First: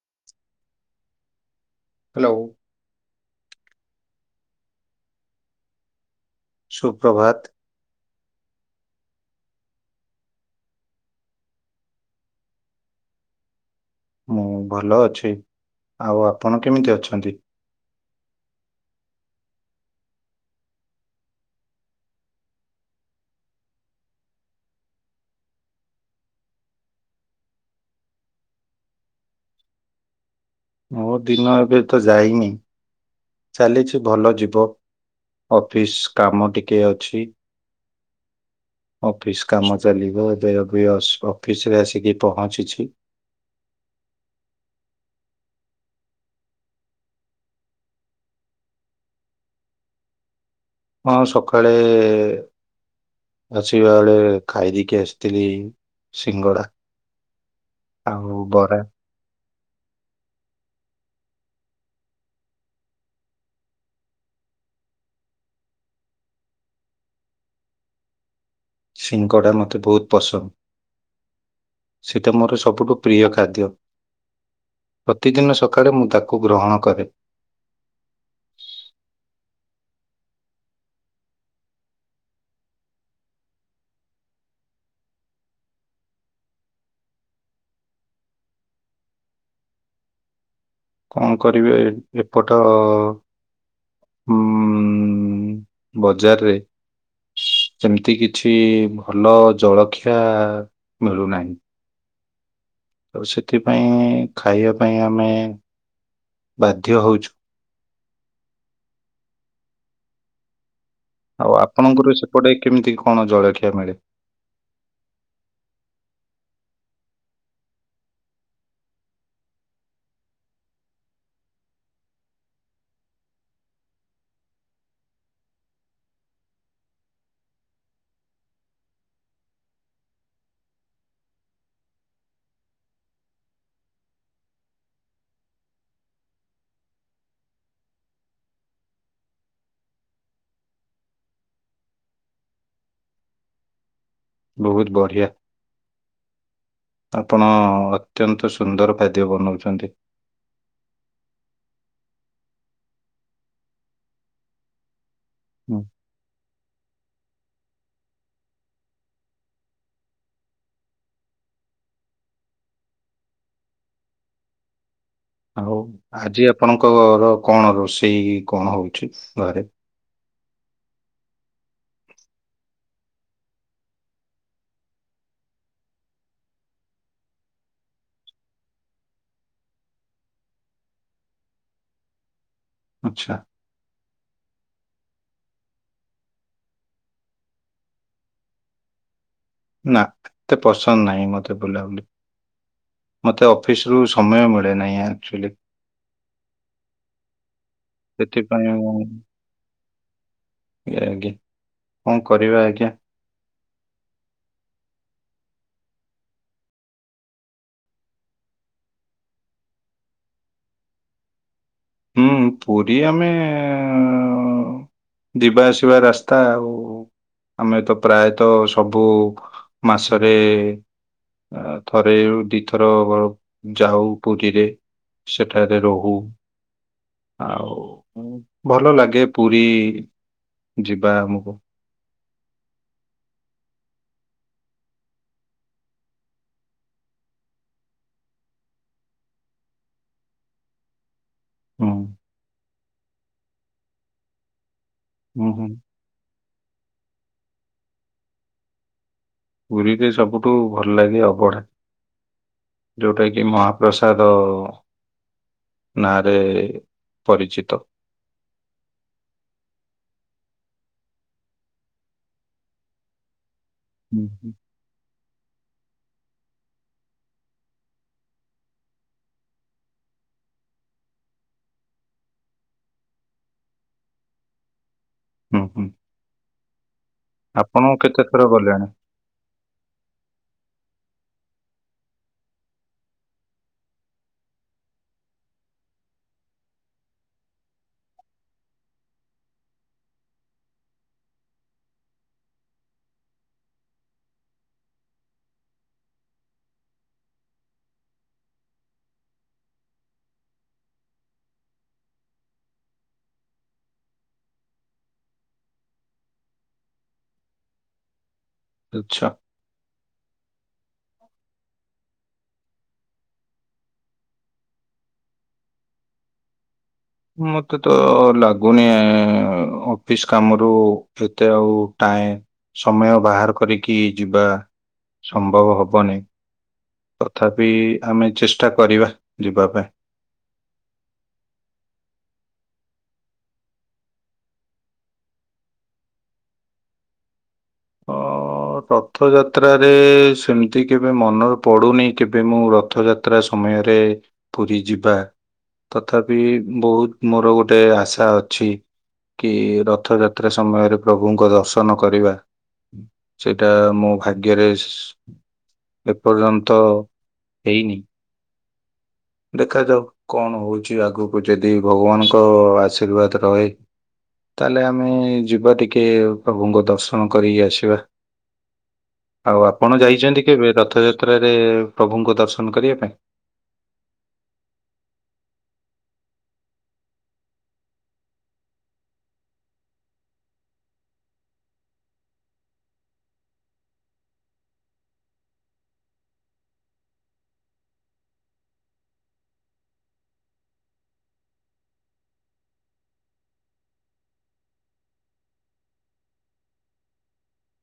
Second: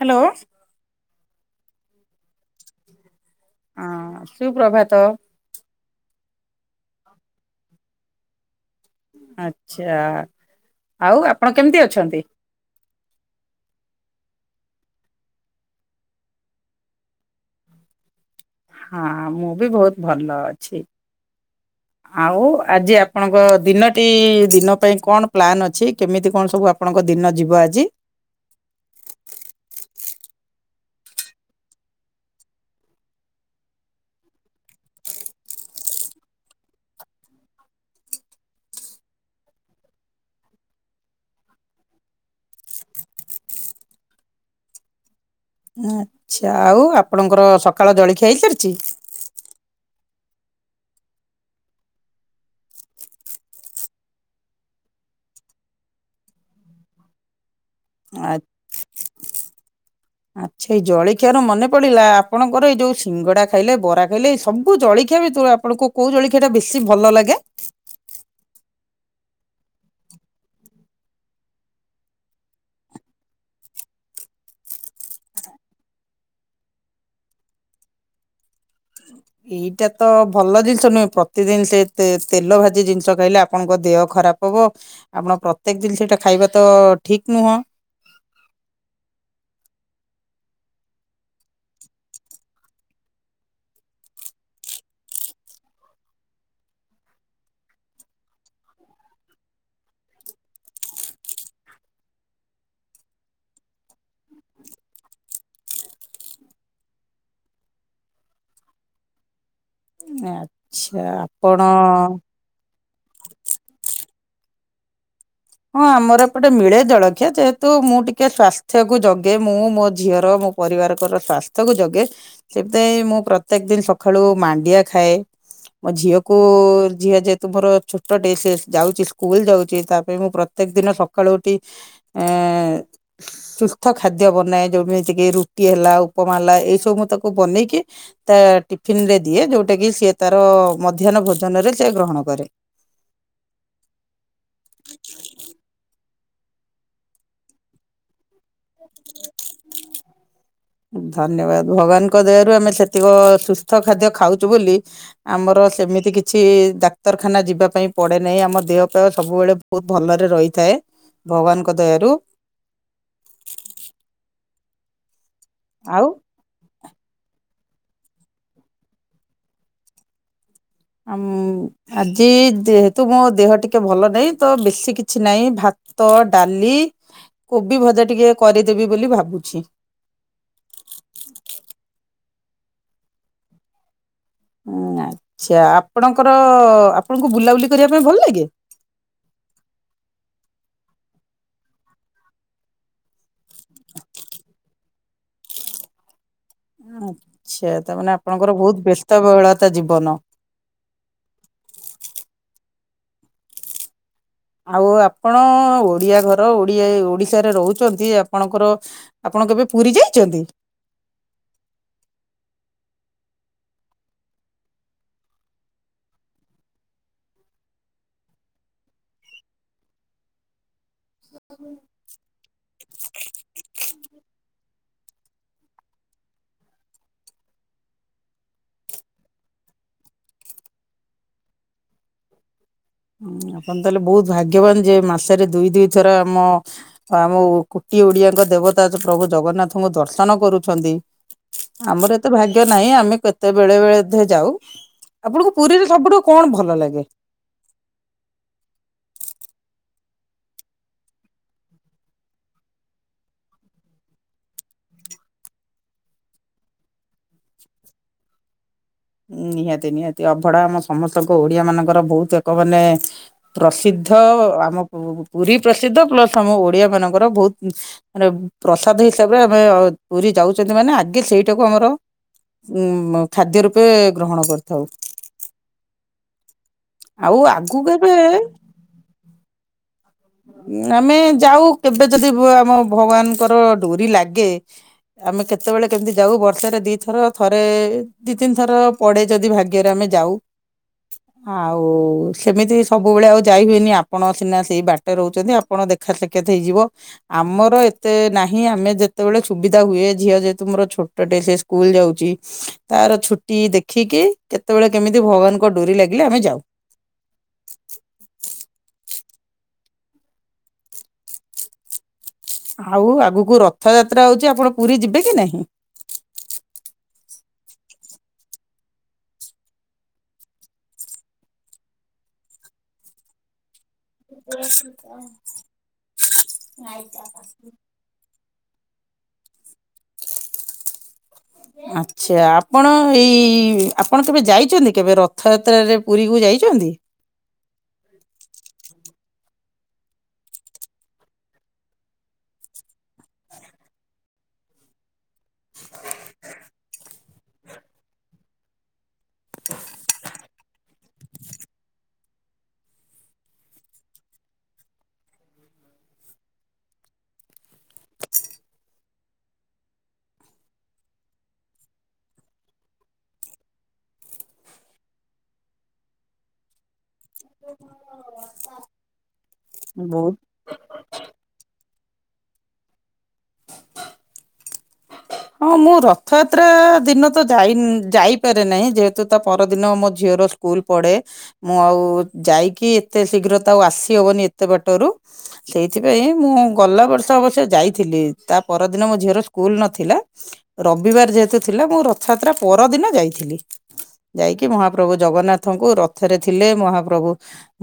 Hello. Hello. ହଁ ସୁପ୍ରଭାତ। ସୁପ୍ରଭାତ। ଆଛା ଆଉ ଆପଣ କେମିତି ଅଛନ୍ତି? ମୁଁ ଭଲ ଅଛି, ଆଉ ଆପଣ କେମିତି ଅଛନ୍ତି? ହଁ ମୁଁ ବି ବହୁତ ଭଲ ଅଛି। ଆଉ ଆଜି ଆପଣଙ୍କ ଦିନଟି ଦିନ ପାଇଁ କଣ ପ୍ଲାନ୍ ଅଛି କେମିତି କଣ ସବୁ ଆପଣଙ୍କ ଦିନ ଯିବ ଆଜି। ମୋ ଦିନ ଏବେ ତ ଯାଇନି ଚାଲିଛି ଭଲ ଯିବ। ଅଫିସ୍ କାମ ଟିକେ ଅଛି। [inaudible] ଅଫିସ କାମ ଚାଲିବ ଏବେ ବି ଅଫିସ ରେ ଆସିକି ପହଞ୍ଚିଛି। [inaudible] ଆଚ୍ଛା ଆଉ ଆପଣଙ୍କର ସକାଳ ଜଳଖିଆ ହେଇସାରିଛି? ହଁ, ସକାଳେ। ଆସିବା ବେଳେ ଖାଇଦେଇକି ଆସିଥିଲି ସିଙ୍ଗଡା। ଆଚ୍ଛା ଏଇ ଜଳ ଖିଆରୁ ମନେ ପଡ଼ିଲା! ଆପଣଙ୍କର ଏଇଯୋଉ ସିଙ୍ଗଡ଼ା ଖାଇଲେ, ବରା ଖାଇଲେ ଏ ସବୁ ଜଳଖିଆ ଭିତରୁ ଆପଣଙ୍କୁ କୋଉ ଜଳ ଜଳଖିଆଟା ବେଶୀ ଭଲ ଲାଗେ? ସିଙ୍ଗଡା ମୋତେ ବହୁତ ପସନ୍ଦ। ସେଟା ମୋର ସବୁଠୁ ପ୍ରିୟ ଖାଦ୍ୟ। ପ୍ରତିଦିନ ସକାଳେ ମୁଁ ତାକୁ ଗ୍ରହଣ କରେ। ହଁ। ଏଇଟା ତ ଭଲ ଜିନିଷ ନୁହେଁ। ପ୍ରତିଦିନ ସେ ତେଲରେ ଭଜା ଜିନିଷ ଖାଇଲେ ଆପଣଙ୍କ ଦେହ ଖରାପ ଖରାପ ହେବ। ଆପଣ ପ୍ରତ୍ୟେକ ଜିନିଷତା ଖାଇବା ତ ଠିକ୍ ନୁହେଁ। [inaudible] କଣ କରିବି ଏପଟ ଉଁ ବଜାରରେ ସେମିତି କିଛି ଭଲ ଜଳଖିଆ ମିଳୁନାହିଁ। ଆଉ ସେଥିପାଇଁ ଖାଇବା ପାଇଁ ଆମେ ବାଧ୍ୟ ହଉଛୁ। ଆଁ। ଆଉ ଆପଣଙ୍କର ସେପଟେ କେମିତି କଣ ଜଳଖିଆ ମିଳେ? ହଁ, ଆମ ଏପଟେ ଜଳଖିଆ ସହଜରେ ମିଳେ। ଯେହେତୁ ମୁଁ ଟିକେ ସ୍ୱାସ୍ଥ୍ୟକୁ ଜଗେ, ମୁଁ ମୋ ଝିଅର ମୋ ପରିବାରର ସ୍ୱାସ୍ଥ୍ୟକୁ ଜଗେ, ସେଥିପାଇଁ ମୁଁ ପ୍ରତିଦିନ ସକାଳୁ ମାଣ୍ଡିଆ ଖାଏ। ମୋ ଝିଅକୁ ଝିଅ ଯେହେତୁ ମୋର ଛୋଟଟେ ସେ ଯାଉଛି ସ୍କୁଲ ଯାଉଛି ତାକୁ ସେଇଥପାଇଁ ମୁଁ ପ୍ରତ୍ୟେକ ଦିନ ସକାଳୁ ଉଠି [unintelligible] ସୁସ୍ଥ ଖାଦ୍ୟ ବନାଏ, ଯୋଉଥି ପାଇଁ କି ରୁଟି ହେଲା, ଉପମା ହେଲା ଏଇସବୁ ମୁଁ ତାକୁ ବନେଇକି ତା ଟିଫିନରେ ଦେଇଦିଏ ଯୋଉଟାକୁ ସିଏ ସେ ତାର ମଧ୍ୟାହ୍ନ ଭୋଜନରେ ସେ ଗ୍ରହଣ କରେ। ବହୁତ ବଢିଆ ଆପଣ ଅତ୍ୟନ୍ତ ସ ଧନ୍ୟବାଦ, ଭଗବାନଙ୍କ ଦୟାରୁ ଆମେ ସେତିକି ସୁସ୍ଥ ଖାଦ୍ୟ ଖାଉଛୁ ବୋଲି ଆମର ହୁଁ, ସେମିତି କିଛି ଡାକ୍ତର ଖାନାକୁ ବାରମ୍ବାର ଯିବାପାଇଁ ପଡ଼େ ନାହିଁ। ଆମ ଦେହ ଫେଅ ସବୁବେଳେ ଭଲରେ ରହିଥାଏ। ଭଗବାନଙ୍କ ଦୟାରୁ। ଆଉ ଆଜି ଆପଣଙ୍କର କଣ ରୋଷେଇ କଣ ହଉଛି ଘରେ? ଆଜି ଯେହେତୁ ମୋ ଦେହ ଟିକେ ଭଲ ନାହିଁ, ତ ବେଶୀ କିଛି ଖାଇବି ନାହିଁ, ଭା ତ, ଡାଲି ଆଉ କୋବି ଭଜା ଟିକେ କରିଦେବି ବୋଲି ଭାବୁଛି। ହଁ। ଆଚ୍ଛା। ହଁ ଆଚ୍ଛା ଆପଣଙ୍କର ଆପଣଙ୍କୁ ବୁଲାବୁଲି କରିବା ପାଇଁ ଭଲ ଲାଗେ? [inaudible] ନା, ଏତେ ପସନ୍ଦ ନାହିଁ ମତେ ବୁଲାବୁଲି ମୋତେ ଅଫିସରୁୁ ସମୟ ମିଳେ ନାହିଁ ଆକଚୁଆଲି। ଆଛା ତା ମାନୋ ଆପଣଙ୍କର ସେଥିପାଇଁ ବହୁତ ମୁଁ ବ୍ୟସ୍ତ ବହୁଳତା ଜୀବନ। ଆଜ୍ଞା କଣ କରିବା ଆଜ୍ଞା। ଆଉ ଆପଣ ତ ଓଡ଼ିଆ ଘରର, ଓଡ଼ିଶାରେ ରହୁଛନ୍ତି। ଆପଣଙ୍କର ଆପଣ ଆପଣ କେବେ ପୁରୀ ଯାଇଛନ୍ତି? ହୁଁ ପୁରୀ ଆମେ ଯିବା ଆସିବା ରାସ୍ତା ଆଉ। ଆମେ ତ ପ୍ରାୟତଃ ସବୁ ମାସରେ ଥରେ କିମ୍ବା ଦିଥର ଯାଉ, ପୁରୀରେ ସେଠାରେ ହିଁ ରହୁ। ଆଉ ମୋତେ ଭଲ ଲାଗେ ପୁରୀ ଯିବା ଆମକୁ ଉଁ ଆପଣ ତାହେଲେ ବୋହୁତ ଭାଗ୍ୟବାନ ଯେ ମାସରେ ଦୁଇ ଦୁଇଥର ଆମ ଆମକୁ ଓଡିଆଙ୍କ ଦେବତା ପ୍ରଭୁ ଜଗନ୍ନାଥଙ୍କୁ ଦର୍ଶନ କରୁଛନ୍ତି। ହୁଁ ଆମର ଏତେ ଭାଗ୍ୟ ନାହିଁ ଆମେ କେତେବେଳେ ବେଳେ ଧେ ଯାଉ। ହୁଁ ଆପଣଙ୍କୁ ହୁଁ ପୁରୀରେ ସବୁଠୁ କଣ ଭଲ ଲାଗେ? ପୁରୀରେ ସବୁଠୁ ଭଲଲାଗେ ଅବଢା। ଯୋଉଟା କିି ମହାପ୍ରସାଦ। ନାଁରେ ପରିଚିତ। ନିହାତି ନିହାତି ଅଭଢା ଆମ ସମସ୍ତଙ୍କ ଓଡିଆ ମାନଙ୍କର ବୋହୁତ ଏକ ମାନେ ପ୍ରସିଦ୍ଧ ହୁଁ ହୁଁ ଆମ ପୁ ପୁରୀ ପ୍ରସିଦ୍ଧ ପ୍ଲସ ଆମ ଓଡିଆ ମାନଙ୍କର ବୋହୁତ ମାନେ ପ୍ରସାଦ ହିସାବରେ ଆମେ ପୁରୀ ଯାଉଚନ୍ତି ମାନେ ଆଗେ ସେଇଟାକୁ ଆମର ଉଁ ଖାଦ୍ୟରୁ ପେ ଗ୍ରହଣ କରିଥାଉ। ହୁଁ ହୁଁ। ଆଉ ଆଗୁକୁ ଆପଣ ଏବେ କେତେ ଥର ଗଲେଣି ଆମେ ଯାଉ କେବେ ଯଦି ହୁଏ ଆମ ଭଗବାନଙ୍କର ଡୋରି ଲାଗେ ଆମେ କେତେବେଳେ କେମତି ଯାଉ ବର୍ଷରେ ଦିଥର ଥରେ ଦି ତିନି ଥର ପଡେ ଯଦି ଭାଗ୍ୟରେ ଆମେ ଯାଉ। ଆଉ ସେମିତି ସବୁବେଳେ ଆଉ ଯାଇ ହୁଏନି ଆପଣ ସିନା ସେଇ ବା ରହୁଚନ୍ତି ଆପଣ ଦେଖା ସାକ୍ଷାତ ହେଇଯିବ ଆମର ଏତେ ନାହିଁ ଆମେ ଯେତେବେଳେ ସୁବିଧା ହୁଏ। ଝିଅ ଯେହେତୁ ମୋର ଛୋଟଟେ ସେ ସ୍କୁଲ ଯାଉଚି ତାର ଛୁଟି ଦେଖିକି କେତେବେଳେ କେମ ତି ଭଗବାନଙ୍କ ଡୋରି ଲାଗିଲେ ଆମେ ଯାଉ। ଆଛା। ଆଉ ଆଗକୁ ରଥଯାତ୍ରା ଆଉଚି ଆପଣ ପୁରୀ ଯିବେ କି ନାହିଁ? ମତେ ତ ଲାଗୁନି ଅଫିସ୍ କାମରୁ ଏତେ ଆଉ ଟାଇମ ସମୟ ବାହାର କରିକି ଯିବା ସମ୍ଭବ ହବନି। ତଥାପି ଆମେ ଚେଷ୍ଟା କରିବା ଯିବା ପାଇଁ। ଆଛା ଆପଣ ଏଇ ଆପଣ କେବେ ଯାଇଚନ୍ତି କେବେ ରଥଯାତ୍ରାରେ ପୁରୀକୁ ଯା ଯାଇଚନ୍ତି। ହଁ ତ ରଥଯାତ୍ରାରେ ସେମତି କେବେ ମନର ପଡ଼ୁନେଇ କେବେ ମୁଁ ରଥଯାତ୍ରା ସମୟରେ ପୁରୀ ଯିବା ତଥାପି ବୋହୁତ ମୋର ଗୋଟେ ଆଶା ଅଛି। କି ରଥଯାତ୍ରା ସମୟରେ ପ୍ରଭୁଙ୍କ ଦର୍ଶନ କରିବା। ସେଇଟା ମୋ ଭାଗ୍ୟରେ ସ୍ ଏପର୍ଯ୍ୟନ୍ତ ହେଇନି। ଦେଖାଯାଉ କଣ ହୋଉଚି ଆଗକୁ ଯଦି ଭଗବାନଙ୍କ ଆଶୀର୍ବାଦ ରହେ ତାହେଲେ ଆମେ ଯିବା ଟିକେ ପ୍ରଭୁଙ୍କ ଦର୍ଶ ନ କରିକି ଆସିବା ଆଉ ଆପଣ ବହୁତ ଯାଇଛନ୍ତି କେବେ ରଥଯାତ୍ରାରେ? ପ୍ରଭୁଙ୍କ ଦର୍ଶନ କରିବା ପାଇଁ। ହଁ ମୁଁ ରଥଯାତ୍ରା ଦିନ ତ ଯାଇ ଯାଇପାରେ ନାହିଁ ଯେହେତୁ ତା ପରଦିନ ମୋ ଝିଅ ର ସ୍କୁଲ ପଡ଼େ ମୁଁ ଆଉ ଯାଇକି ଏତେ ଶୀଘ୍ର ତ ଆଉ ଆସି ହବନି ଏତେ ବାଟରୁ ସେଇଥିପାଇଁ ମୁଁ ଗଲା ବର୍ଷ ଅବଶ୍ୟ ଯାଇଥିଲି ତା ପରଦିନ ମୋ ଝିଅର ସ୍କୁଲ ନଥିଲା। ରବିବାର ଯେହେତୁ ଥିଲା ମୁଁ ରଥଯାତ୍ରା ପର ଦିନ ଯାଇଥିଲି। ଯାଇକି ମହାପ୍ରଭୁ ଜଗନ୍ନାଥଙ୍କୁ ରଥରେ ଥିଲେ ମହାପ୍ରଭୁ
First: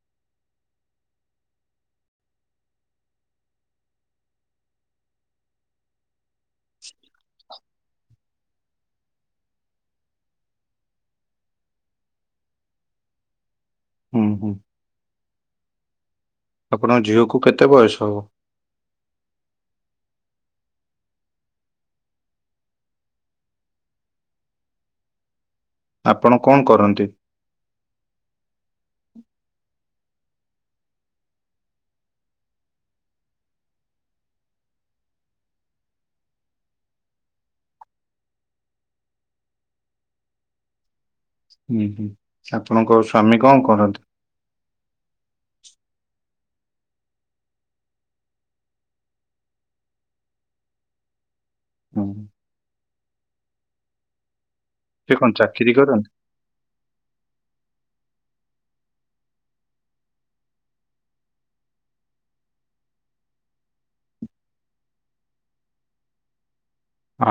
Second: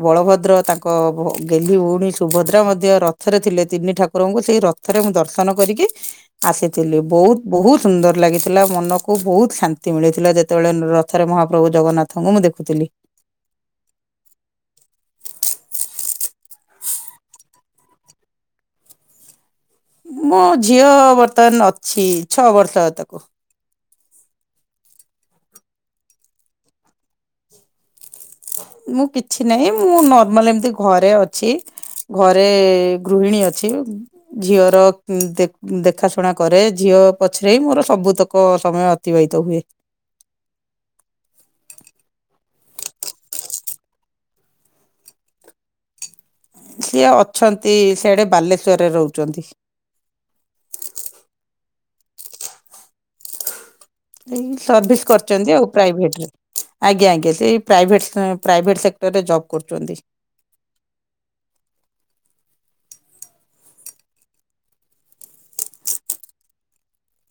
ବଳଭଦ୍ର ତାଙ୍କ ଭୋ ଭୋ ଗେଲହି ଭୋଉଣୀ ସୁଭଦ୍ରା ମଧ୍ୟ ରଥରେ ଥିଲେ ତିନି ଠାକୁରଙ୍କୁ ସେଇ ରଥରେ ମୁଁ ଦର୍ଶନ କରିକି ଆସିଥିଲି ବହୁତ ବୋହୁତ ସୁନ୍ଦର ଲାଗିଥିଲା ମନକୁ ବୋହୁତ ଶାନ୍ତି ମିଳିଥିଲା ଯେତେବେଳେ ରଥରେ ମହାପ୍ରଭୁ ଜଗନ୍ନାଥଙ୍କୁ ମୁଁ ଦେଖୁ ଥିଲି। ଉଁ ହୁଁ। ଆପଣଙ୍କ ଝିଅକୁ କେତେ ବୟସ ହବ? ମୋ ଝିଅ ବର୍ତ୍ତମାନ ଅଛି ଛଅବର୍ଷ ତାକୁ। [inaudible] ଆପଣ କଣ କରନ୍ତି? ମୁଁ କିଛି ନାହିଁ ମୁଁ ନର୍ମାଲ ଏମିତି ଘରେ ଅଛି। ଘରେ ଗୃହିଣୀ ଅଛି, ଝିଅର କ ଉ ଦେଖାଶୁଣା କରେ ଝିଅ ର ପଛରେ ହିଁ ମୋର ସବୁତକ ସମୟ ଅତିବାହିତ ହୁଏ। ହୁଁ ହୁଁ ଆପଣଙ୍କ ସ୍ଵାମୀ କଣ କରନ୍ତି? ସିଏ ଅଛନ୍ତି ସେଆଡେ ବାଲେଶ୍ଵରରେ ରହୁଚନ୍ତି। [inaudible] ହୁଁ। ଏଇ ସର୍ଭିସ ସେ କଣ କରୁଚନ୍ତି ଆଉ ଚାକିରି କରନ୍ତି? ପ୍ରାଇଭେଟରେ ଆଜ୍ଞା ଆଜ୍ଞା ସେଇ ପ୍ରାଇଭେଟ ପ୍ରାଇଭେଟ୍ ସେକ୍ଟରରେ ଜବ୍ କରୁଚନ୍ତି।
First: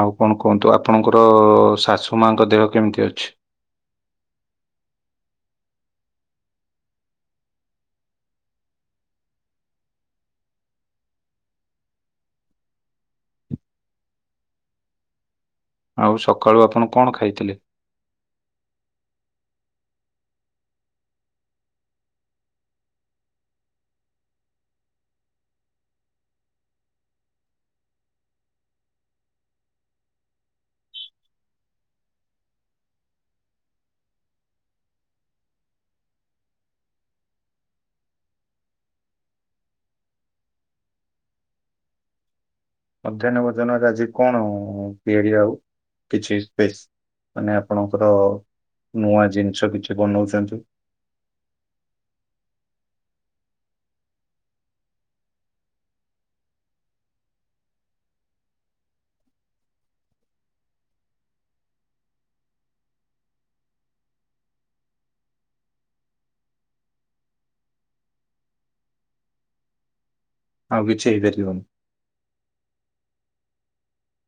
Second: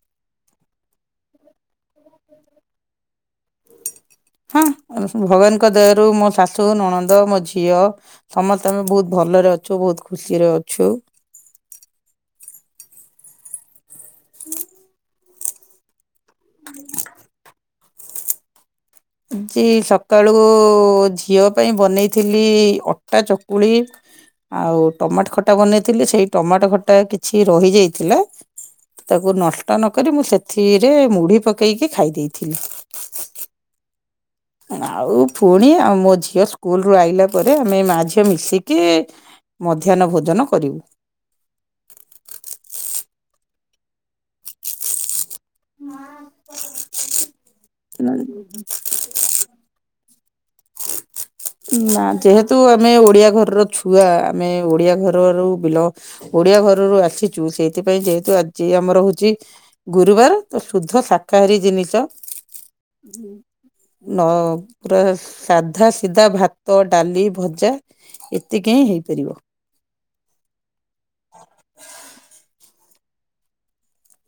ଆଉ କଣ କୁହନ୍ତୁ ଆପଣଙ୍କର ଶାଶୁମାଙ୍କ ଦେହ କେମିତି ଅଛି? [inaudible] ହଁ ଭଗବାନଙ୍କ ଦୟାରୁ ମୋ ଶାଶୁ ନଣନ୍ଦ ମୋ ଝିଅ ସମସ୍ତେ ଆମେ ବହୁତ ଭଲ। ଭଲରେ ଅଛୁ ବହୁତ ଖୁସିରେ ଅଛୁ। [inaudible] ଆଉ ସକାଳୁ ଆପଣ କଣ ଖାଇଥିଲେ? ଆଜି ସକାଳୁ ଝିଅ ପାଇଁ ବନେଇଥିଲି ଅଟା ଚକୁଳି। ଆଉ ଟମାଟ ଖଟା ବନେଇଥିଲି, ସେଇ ଟମାଟ ଖଟା କିଛି ରହିଯାଇଥିଲା ତାକୁ ନଷ୍ଟ ନକରି ମୁଁ ସେଥିରେ ମୁଢି ପକେଇକି ଖାଇ ଦେଇଥିଲି। [inaudible] ଆଉ ପୁଣି ଆଉ ମୋ ଝିଅ ସ୍କୁଲରୁ ଆଇଲା ପରେ ଆମେ ଏ ମା ଝିଅ ମିଶିକି ମଧ୍ୟାହ୍ନ ଭୋଜନ କରିବୁ। ମଧ୍ୟାହ୍ନ ଭୋଜନରେ ଆଜି କଣ? ଏ ହେଇଚି ଆ ଆଉ କିଛି ସ୍ପେସ୍ ମାନେ ଆପଣଙ୍କର ନୂଆ ଜିନିଷ କିଛି ବନଉଚନ୍ତି। ନା ଯେହେତୁ ଆମେ ଓଡିଆ ଘରର ଛୁଆ ଆମେ ଓଡିଆ ଘରରୁ ବିଲ ଡିଆ ଘରରୁ ଆସିଛୁ ସେଇଥିପାଇଁ ଯେହେତୁ ଆଜି ଆମର ହଉଚି ଗୁରୁବାର ସୁଧସାକା ହରି ଜିନିଷ ନ ପୁରା ସାଧା ସିଧା ଭାତ ଡାଲି ଭଜା ଏତିକିହି ହେଇପାରିବ। ଆଉ କିଛି ହେଇପାରିବନି।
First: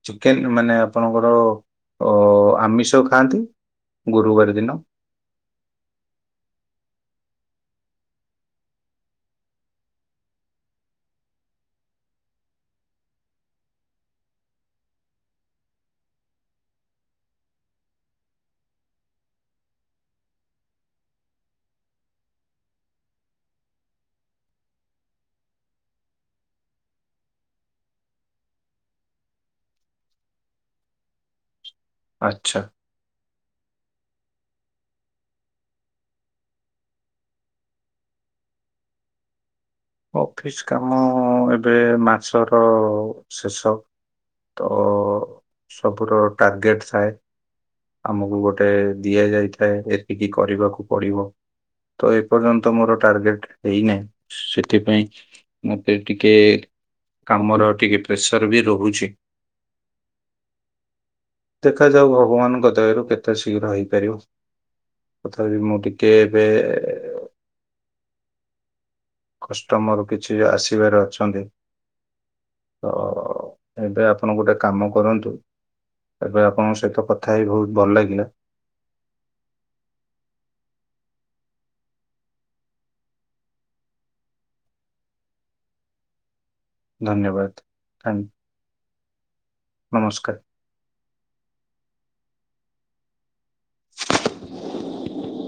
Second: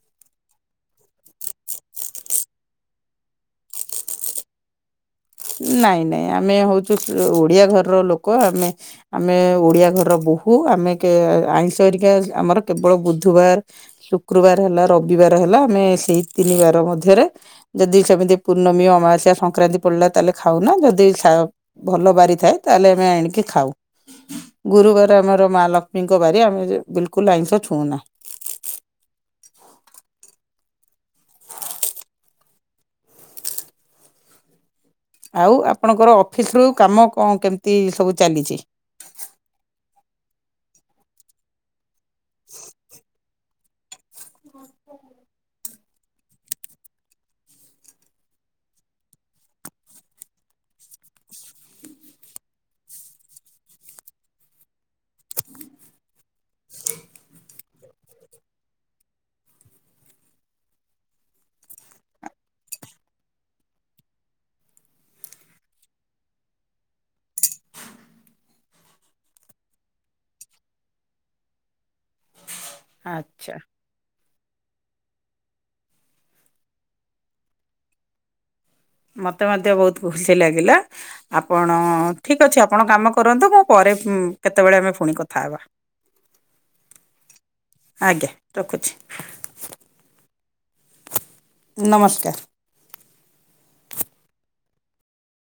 ଚିକେନ ମାନେ ଆପଣଙ୍କର ଅ ଆମିଷ ଖାଆନ୍ତି। ଗୁରୁବାର ଦିନ। ନାଇଁ ନାଇଁ ଆମେ ହଉଚୁ ଓଡିଆ ଘରର ଲୋକ ଆମେ ଆମେ ଓଡିଆ ଘରର ବହୂ ଆମେ ଆଇଷରିକା ଆମର କେବଳ ବୁଧୁବାର ଶୁକ୍ରବାର ହେଲା ରବିବାର ହେଲା, ଆମେ ସେଇ ତିନି ବାର ମଧ୍ୟରେ ଯଦି ସେମିତି ପୂର୍ଣ୍ଣମୀ ଅମାସ୍ୟା ସଂକ୍ରାନ୍ତି ପଡିଲା ତାହେଲେ ଖାଉନା, ଯଦି ସା ଭଲ ବାରିଥାଏ ତାହେଲେ ଆମେ ଆଣିକି ଖାଉ। ଗୁରୁବାର ଆମର ମା ଲକ୍ଷ୍ମୀଙ୍କ ବାରି ଆମେ ବିଲକୁଲ ଆଇଁଷ ଛୁଁଉନା। [inaudible] ଆଚ୍ଛା। ଆଉ ଆପଣଙ୍କର ଅଫିସ ରୁ କାମ କଣ କେମିତି ସବୁ ଚାଲିଚି? ଅଫିସ କାମ ଏବେ ମାସର ଶେଷ ତ ସବୁର ଟାର୍ଗେଟ ଥାଏ। ଆମକୁ ଗୋଟେ ଦିଆ ଯାଇଥାଏ, ଏତିକି କରିବାକୁ ପଡିବ। ତ ଏପର୍ଯ୍ୟନ୍ତ ମୋର ଟାର୍ଗେଟ ହେଇନାହିଁ। ସେଥିପାଇଁ ମତେ ଟିକେ କାମର ଟିକେ ପ୍ରେସର ବି ରହୁଚି। [inaudible] ଦେଖାଯାଉ ଭଗବାନଙ୍କ ଦୟାରୁ କେତେ ଶୀଘ୍ର ହେଇପାରିବ। ତଥାପି ମୁଁ ଟିକେ ଏବେ [inaudible] କଷ୍ଟମର କିଛି ଆସିବାର ଅଛନ୍ତି। ଓ ଆଚ୍ଛା ଏବେ ଆପଣ ଗୋଟେ କାମ କରନ୍ତୁ ତାପ ରେ ଆପଣଙ୍କ ସହିତ କଥା ହେ ବହୁତ ଭଲ ଲାଗିଲା ମତେ ମଧ୍ୟ ବହୁତ ଖୁସି ଲାଗିଲା ଆପଣ ଠିକ ଅଛି ଆପଣ କାମ କରନ୍ତୁ ମୁଁ ପରେ କେତେବେଳେ ଆମେ ପୁଣି କଥା ହେବା। ଧନ୍ୟବାଦ ଆଜ୍ଞା ଥ୍ୟାଙ୍କ ରଖୁଛି। ନମସ୍କାର ନମସ୍କାର। [inaudible]